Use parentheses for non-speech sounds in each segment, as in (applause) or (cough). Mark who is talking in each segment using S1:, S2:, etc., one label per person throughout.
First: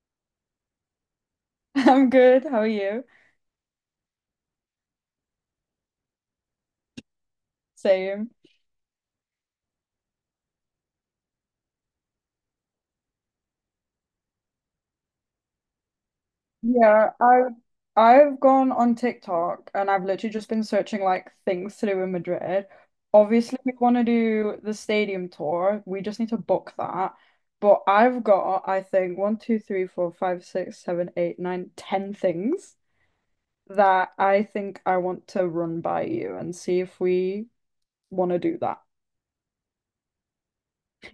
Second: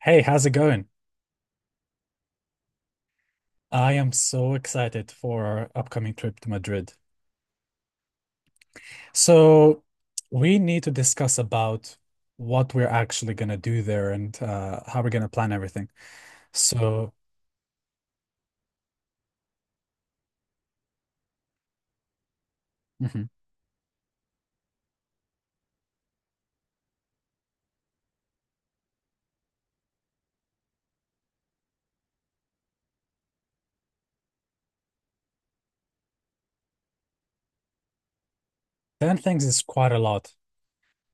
S1: Hey, how's it going?
S2: (laughs) I'm good. How are you?
S1: I am so excited for our upcoming trip to Madrid.
S2: Same.
S1: So, we need to discuss about what we're actually going to do there and how we're going to plan everything. So,
S2: Yeah, I've gone on TikTok and I've literally just been searching like things to do in Madrid.
S1: mhm.
S2: Obviously, we want to do the stadium tour. We just need to book that. But I've got, I think, one, two, three, four, five, six, seven, eight, nine, ten things that I think I want to run by you and see if we want to do that.
S1: 10 things is quite a lot.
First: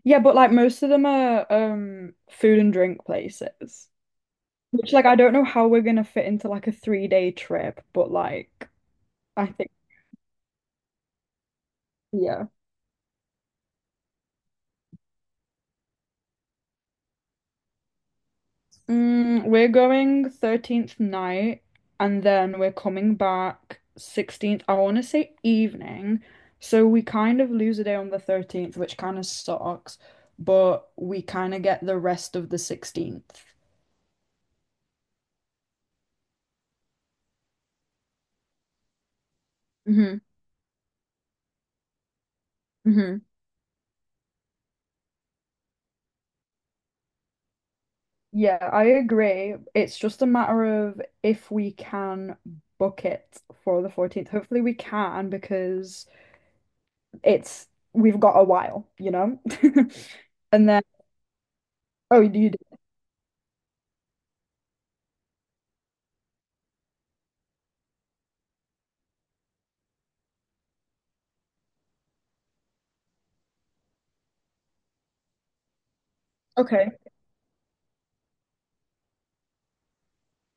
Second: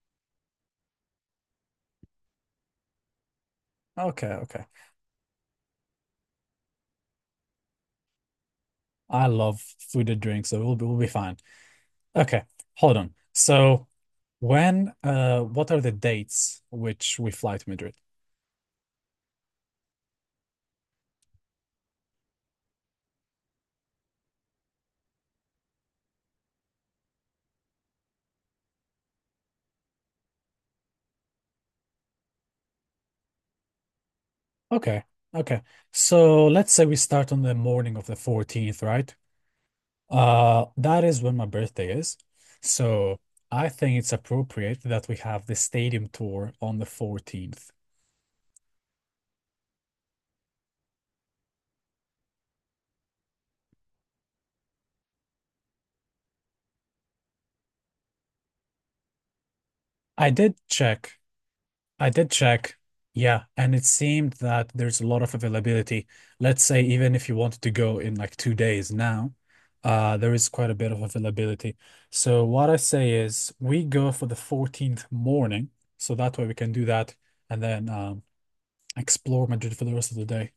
S2: Yeah, but like most of them are food and drink places.
S1: Okay, okay.
S2: Which like I don't know how we're gonna fit into like a 3-day trip, but like
S1: I
S2: I
S1: love
S2: think
S1: food and drinks, so we'll be fine. Okay,
S2: yeah.
S1: hold on. So, what are the dates which we fly to Madrid?
S2: We're going 13th night and then we're coming back 16th. I want to say evening. So we kind of lose a day on the 13th, which kind of sucks, but we kind of get the rest of the 16th.
S1: Okay, okay. So, let's say we start on the morning of the 14th, right?
S2: Hmm.
S1: That is when my birthday is. So
S2: Hmm.
S1: I think it's appropriate that we have the stadium tour on the 14th.
S2: Yeah, I agree. It's just a matter of if we can book it for the 14th. Hopefully we can because it's we've got a while, you know? (laughs)
S1: I did
S2: And then,
S1: check. I
S2: oh, you
S1: did
S2: did.
S1: check. Yeah, and it seemed that there's a lot of availability. Let's say even if you wanted to go in like 2 days now, there is quite a bit of availability. So what I say is we go for the 14th morning, so that way we can do
S2: Okay.
S1: that and then explore Madrid for the rest of the day.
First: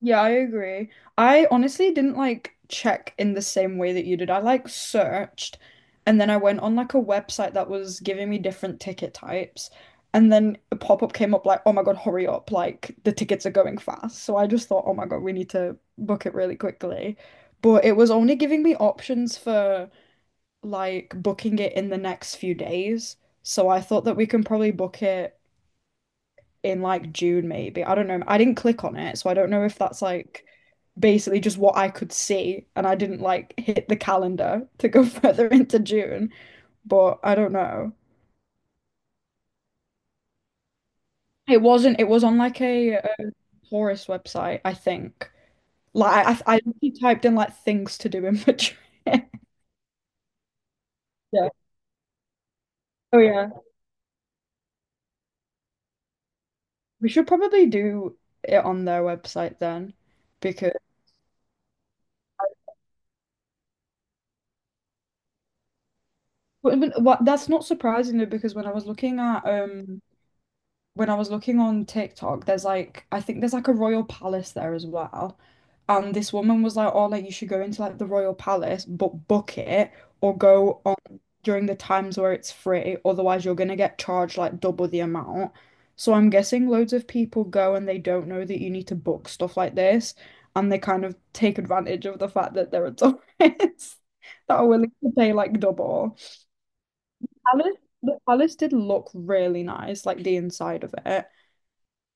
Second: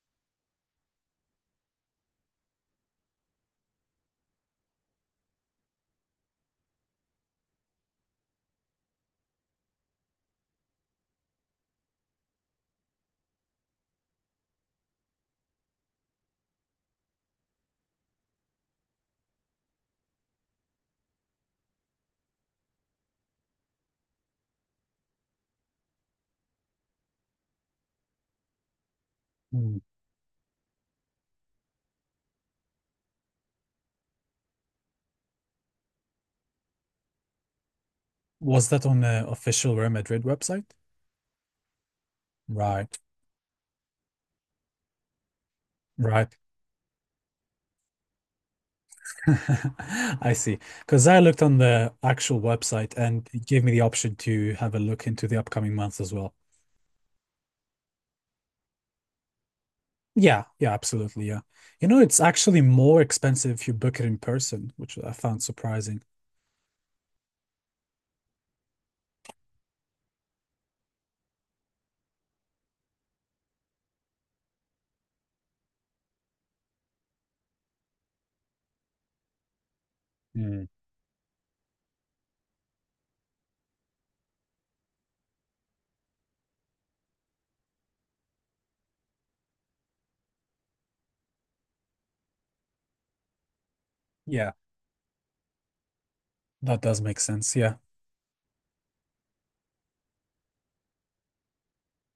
S2: Yeah, I agree. I honestly didn't like check in the same way that you did. I like searched and then I went on like a website that was giving me different ticket types. And then a pop-up came up like, oh my God, hurry up. Like the tickets are going fast. So I just thought, oh my God, we need to book it really quickly. But it was only giving me options for like booking it in the next few days. So I thought that we can probably book it in like June, maybe. I don't know. I didn't click on it, so I don't know
S1: Hmm.
S2: if that's like basically just what I could see, and I didn't like hit the calendar to go (laughs) further into June. But I don't know.
S1: Was that on the official Real Madrid website?
S2: It wasn't. It was on like a,
S1: Right,
S2: a tourist website, I think. Like I,
S1: right.
S2: I I literally typed in like things to do in Madrid. (laughs)
S1: (laughs) I see. Because I looked
S2: Yeah.
S1: on the actual website
S2: Oh
S1: and it
S2: yeah.
S1: gave me the option to have a look into the upcoming months as well.
S2: We should probably do it on their website then,
S1: Yeah,
S2: because.
S1: yeah, absolutely. Yeah. You know, it's actually more expensive if you book it in person, which I found surprising.
S2: Well, but what, that's not surprising though, because when I was looking on TikTok, there's like I think there's like a royal palace there as well. And this woman was like, oh, like you should go into like the royal palace, but book it or
S1: Mm.
S2: go on during the times where it's free, otherwise you're gonna get charged like double the amount. So I'm guessing loads of people go and they don't know that you need to book stuff like this and they kind of take advantage of the fact that there are tourists (laughs)
S1: Yeah,
S2: that are willing to pay like double
S1: that does make sense. Yeah.
S2: palace, the palace did look really nice, like the inside of it.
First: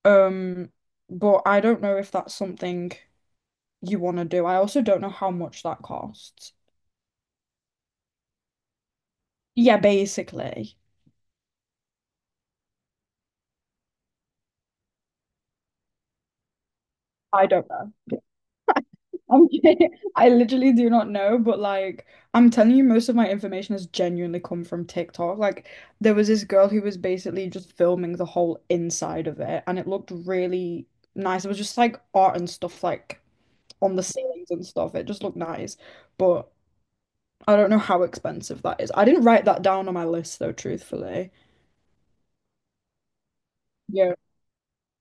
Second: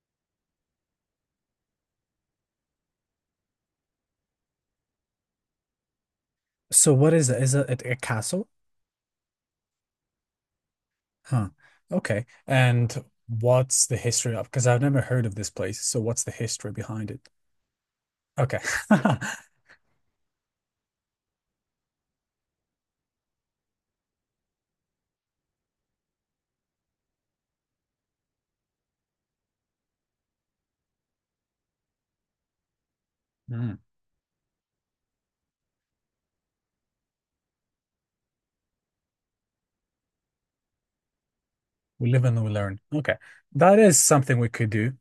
S2: Um, but I don't know if that's something you want to do. I also don't know how much that costs.
S1: So what is it? Is it a castle?
S2: Yeah, basically.
S1: Huh. Okay. And what's the history of? Because I've never heard of this place. So what's the history behind it?
S2: I don't know.
S1: Okay. (laughs)
S2: I'm kidding. (laughs) I literally do not know, but like I'm telling you, most of my information has genuinely come from TikTok. Like there was this girl who was basically just filming the whole inside of it, and it looked really nice. It was just like art and stuff like
S1: Mm.
S2: on the ceilings and stuff. It just looked nice. But I don't know how expensive that is. I didn't write that down on my list though, truthfully.
S1: We live and we learn. Okay. That is
S2: Yeah.
S1: something we could do.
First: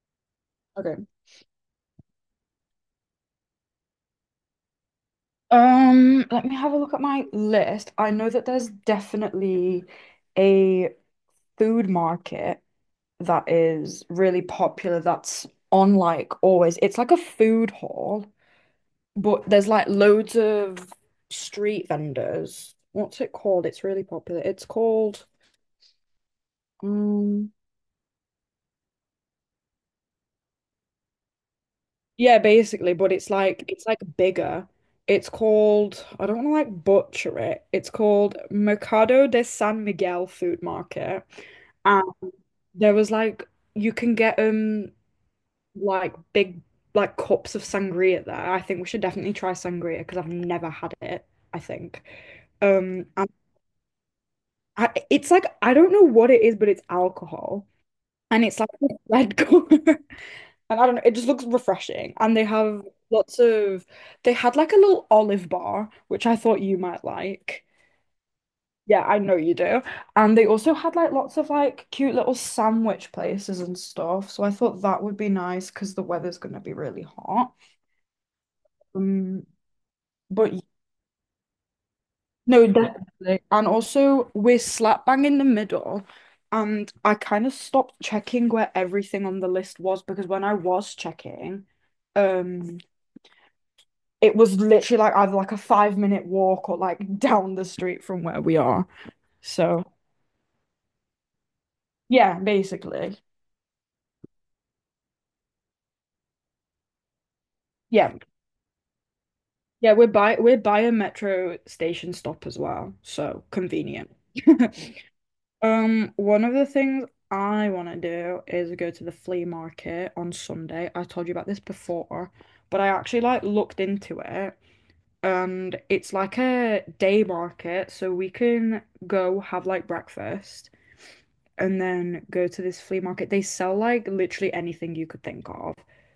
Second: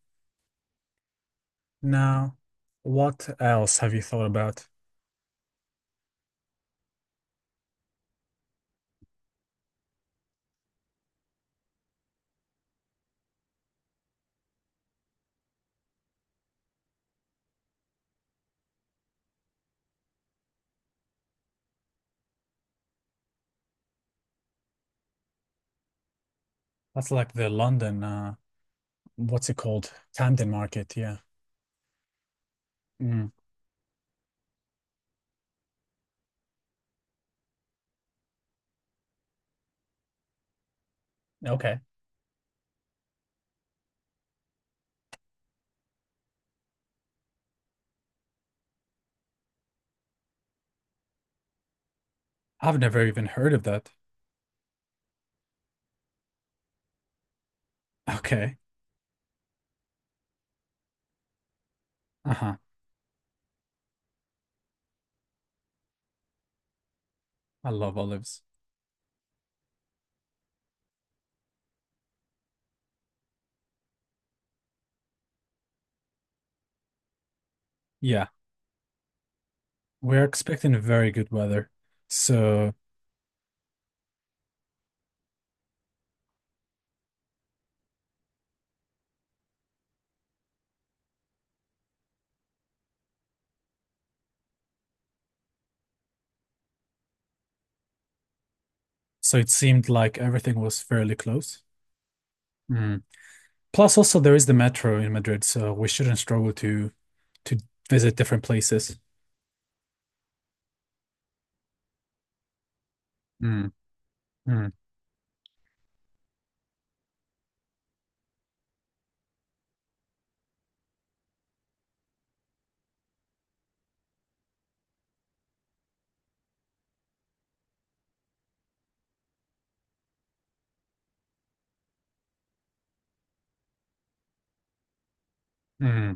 S2: Okay.
S1: Now, what else have you thought about?
S2: Let me have a look at my list. I know that there's definitely a food market that is really popular that's on like always. It's like a food hall, but there's like loads of street vendors. What's it called? It's really popular. It's called
S1: That's like the
S2: um
S1: London, what's it called? Camden Market, yeah.
S2: yeah, basically, but
S1: Mm,
S2: it's like bigger. It's called, I don't want to like butcher it. It's called Mercado de San Miguel Food Market.
S1: okay.
S2: And there was like you can get like big like cups of sangria there. I think we should definitely try sangria because I've never had it, I think.
S1: I've never
S2: Um
S1: even
S2: and
S1: heard of that. (laughs)
S2: it's like I don't know what it is, but it's alcohol and
S1: Okay.
S2: it's like a red (laughs) color. And I don't know, it just looks refreshing. And they
S1: Uh-huh.
S2: have lots of, they had like a little olive bar, which I thought you might like.
S1: I love olives.
S2: Yeah, I know you do. And they also had like lots of like cute little sandwich places and stuff. So I thought that would be nice because the weather's going to be really hot.
S1: Yeah.
S2: Um,
S1: We're
S2: but y-
S1: expecting very good weather.
S2: no,
S1: So
S2: definitely. And also, we're slap bang in the middle. And I kind of stopped checking where everything on the list was because when I was checking, um, it was literally like either like a 5-minute walk or like down the street from where we are.
S1: so it
S2: So
S1: seemed like everything was fairly close.
S2: yeah,
S1: Mm.
S2: basically.
S1: Plus also there is the metro in Madrid, so we shouldn't struggle to
S2: Yeah.
S1: visit different places.
S2: Yeah, we're by a metro station stop as well, so
S1: Mm,
S2: convenient.
S1: mm,
S2: (laughs) One of the things I want to do is go to the flea market on Sunday. I told you about this before, but I actually like looked into it and it's like a day market, so we can go have like breakfast and then go to this flea market. They sell like literally anything you could think of.
S1: mm,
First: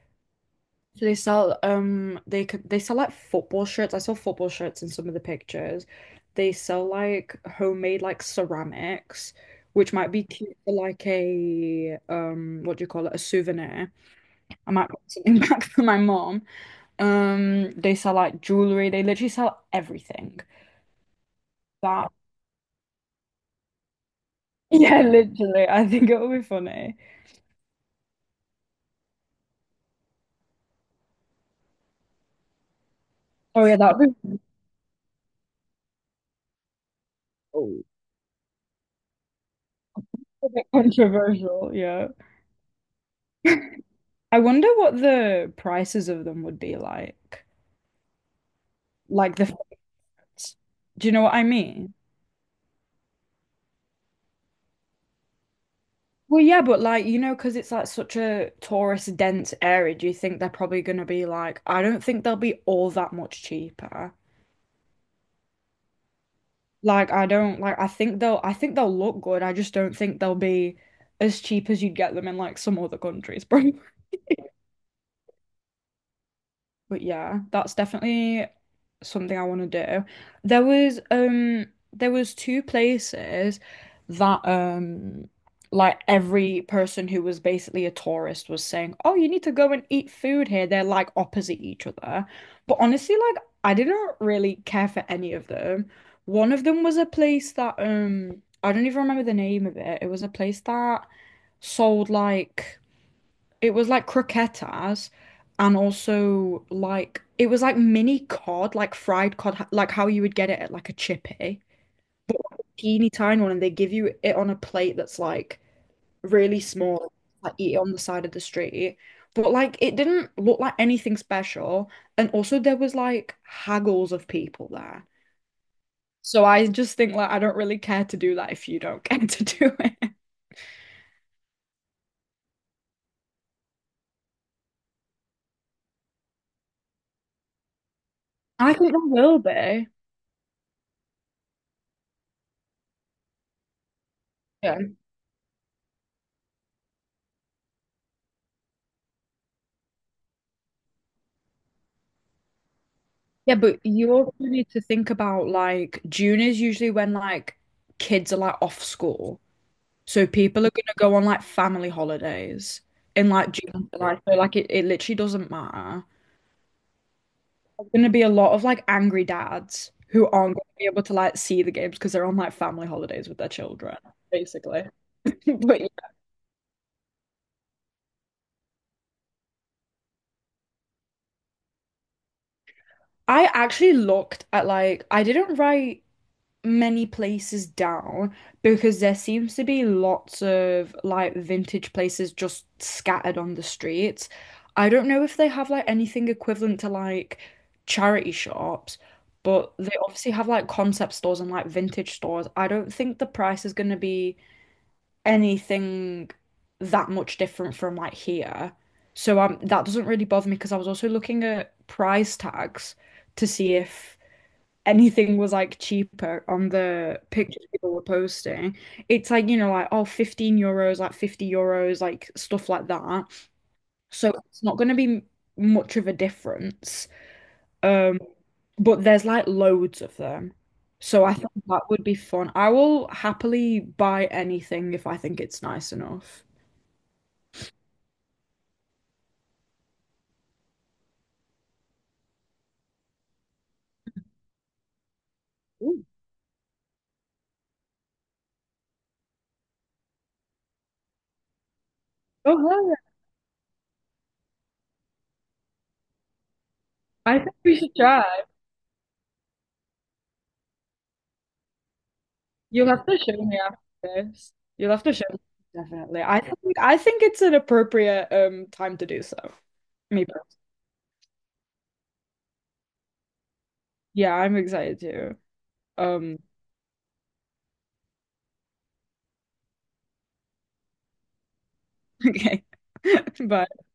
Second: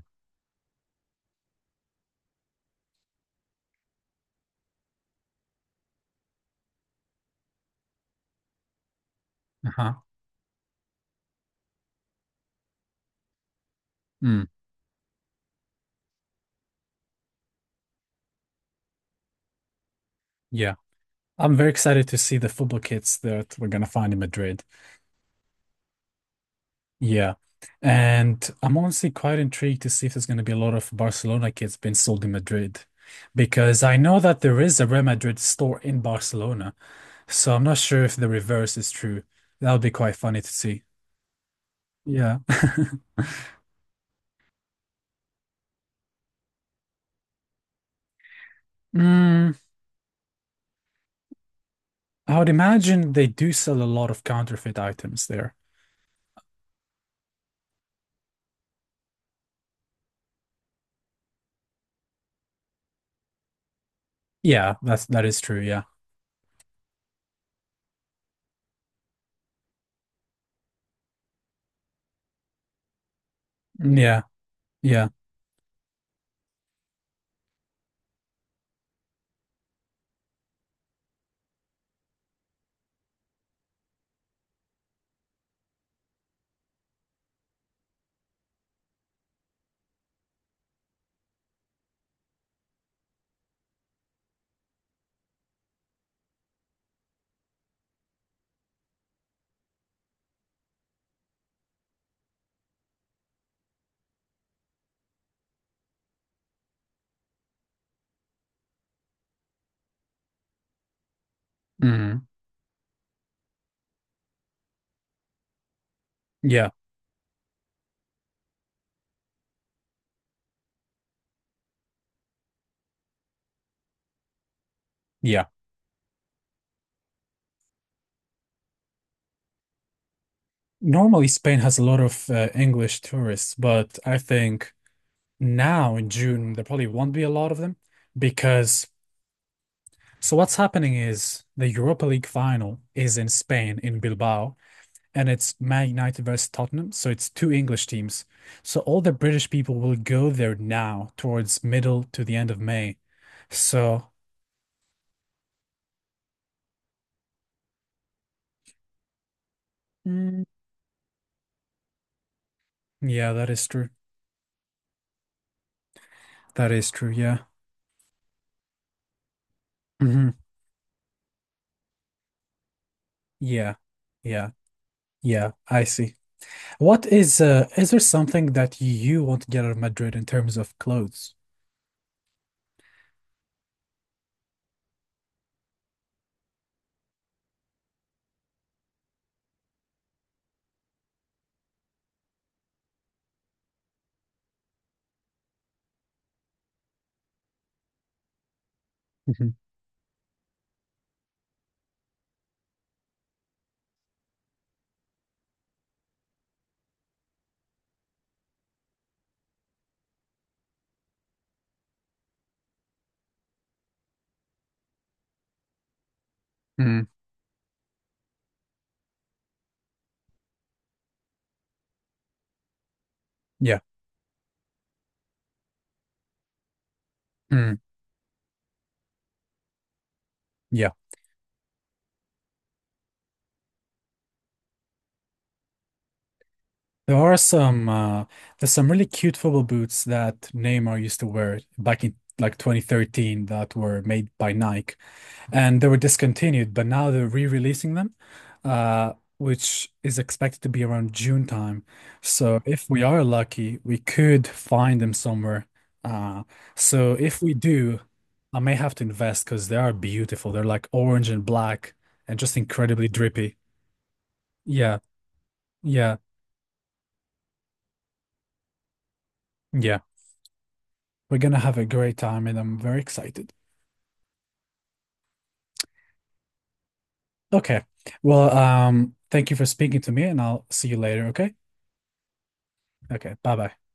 S2: So they sell like football shirts. I saw football shirts in some of the pictures. They sell like homemade like ceramics, which
S1: uh-huh.
S2: might be cute for like a what do you call it? A souvenir.
S1: Mm.
S2: I might put something (laughs) back for my mom. They sell like jewelry. They literally sell everything.
S1: Yeah. I'm very excited
S2: That
S1: to see the football kits that we're gonna find in Madrid.
S2: (laughs) yeah, literally. I think it'll be funny.
S1: Yeah. And I'm honestly quite intrigued to see if there's gonna be a lot of Barcelona kits being sold in Madrid.
S2: Oh yeah,
S1: Because I
S2: that
S1: know
S2: would
S1: that there is a Real Madrid store in Barcelona, so I'm not
S2: be
S1: sure if the reverse is true. That would be quite funny to
S2: a bit
S1: see.
S2: controversial, yeah.
S1: Yeah.
S2: I wonder what the prices of them would be like. Like
S1: Mm,
S2: the, do you know what I mean?
S1: I would imagine they do sell a lot of counterfeit items there.
S2: Well, yeah, but like, you know, because it's like such a tourist dense area, do you think they're probably going to be like, I don't think they'll be all that much cheaper.
S1: Yeah, that is true. Yeah.
S2: Like, I don't like, I think they'll look good. I just don't think they'll be as cheap as you'd get them in like some other countries, (laughs) bro.
S1: Mm, yeah. Yeah.
S2: But yeah, that's definitely something I want to do. There was um there was two places that like every person who was basically a tourist was saying, "Oh, you need to go and eat food here." They're like opposite each other. But honestly, like I didn't really care for any of them. One of them was a place that I don't even remember the name of it. It was a place that sold like it was like croquetas and also like it was like mini cod, like fried cod, like how you would get it at like a chippy.
S1: Mm,
S2: Teeny tiny one, and they give you it on a plate that's like really
S1: yeah.
S2: small, like eat it on the side of the street. But like it didn't look like anything special. And also there was like haggles of people there.
S1: Yeah.
S2: So I just think like I don't really care to do that if you don't (laughs) care to do it.
S1: Normally, Spain has a lot of English tourists, but I think now in June there probably won't be a lot of them
S2: I
S1: because
S2: think there will be.
S1: what's happening is the Europa League final is in Spain in Bilbao
S2: Yeah.
S1: and it's Man United versus Tottenham, so it's two English teams. So all the British people will go there now towards middle to the end of May.
S2: Yeah, but
S1: So
S2: you also need to think about like June is usually when like kids are like off school. So
S1: mm,
S2: people are gonna go on like family holidays in
S1: yeah, that
S2: like
S1: is
S2: June
S1: true.
S2: and July. So like it literally doesn't matter.
S1: That is true. Yeah.
S2: There's gonna be a lot of like angry dads who
S1: Hmm.
S2: aren't gonna be able to like see the games because they're on like family holidays with their
S1: Yeah.
S2: children,
S1: Yeah.
S2: basically. (laughs)
S1: Yeah.
S2: But
S1: I
S2: yeah.
S1: see. What is there something that you want to get out of Madrid in terms of clothes?
S2: I actually looked at like I didn't write many places down because there seems to be lots of like vintage places just scattered on the streets. I don't know if they have like anything equivalent to like charity shops,
S1: Mhm.
S2: but they obviously have like concept stores and like vintage stores. I don't think the price is going to be anything that much different from like here. So that doesn't really bother me because I was also looking at price tags to see if anything was like cheaper on
S1: Mm,
S2: the pictures people were posting. It's like, you know, like, oh, €15, like 50 euros, like stuff like that.
S1: yeah.
S2: So it's not going to be much of a difference.
S1: Mm,
S2: Um, but there's like loads of them.
S1: yeah.
S2: So I think that would be fun. I will happily buy anything if I think it's nice enough.
S1: There are some there's some really cute football boots that Neymar used to wear back in like 2013 that were made by Nike. And they were
S2: Ooh.
S1: discontinued, but now they're re-releasing them, uh, which is expected to be around June time. So
S2: Oh,
S1: if
S2: yeah.
S1: we are lucky, we could find them somewhere. Uh, so
S2: I
S1: if we
S2: think we should
S1: do,
S2: try.
S1: I may have to invest because they are beautiful. They're like orange and black and just
S2: You'll have
S1: incredibly
S2: to show
S1: drippy.
S2: me after this. You'll
S1: Yeah,
S2: have to show me,
S1: yeah,
S2: definitely. I think it's an appropriate time to do so.
S1: yeah.
S2: Me, per-
S1: We're gonna have a great time, and I'm very excited.
S2: yeah, I'm excited too. Um,
S1: Okay. Well, thank you for speaking to me, and I'll see you later, okay?
S2: (laughs) okay,
S1: Okay,
S2: (laughs)
S1: bye bye.
S2: bye.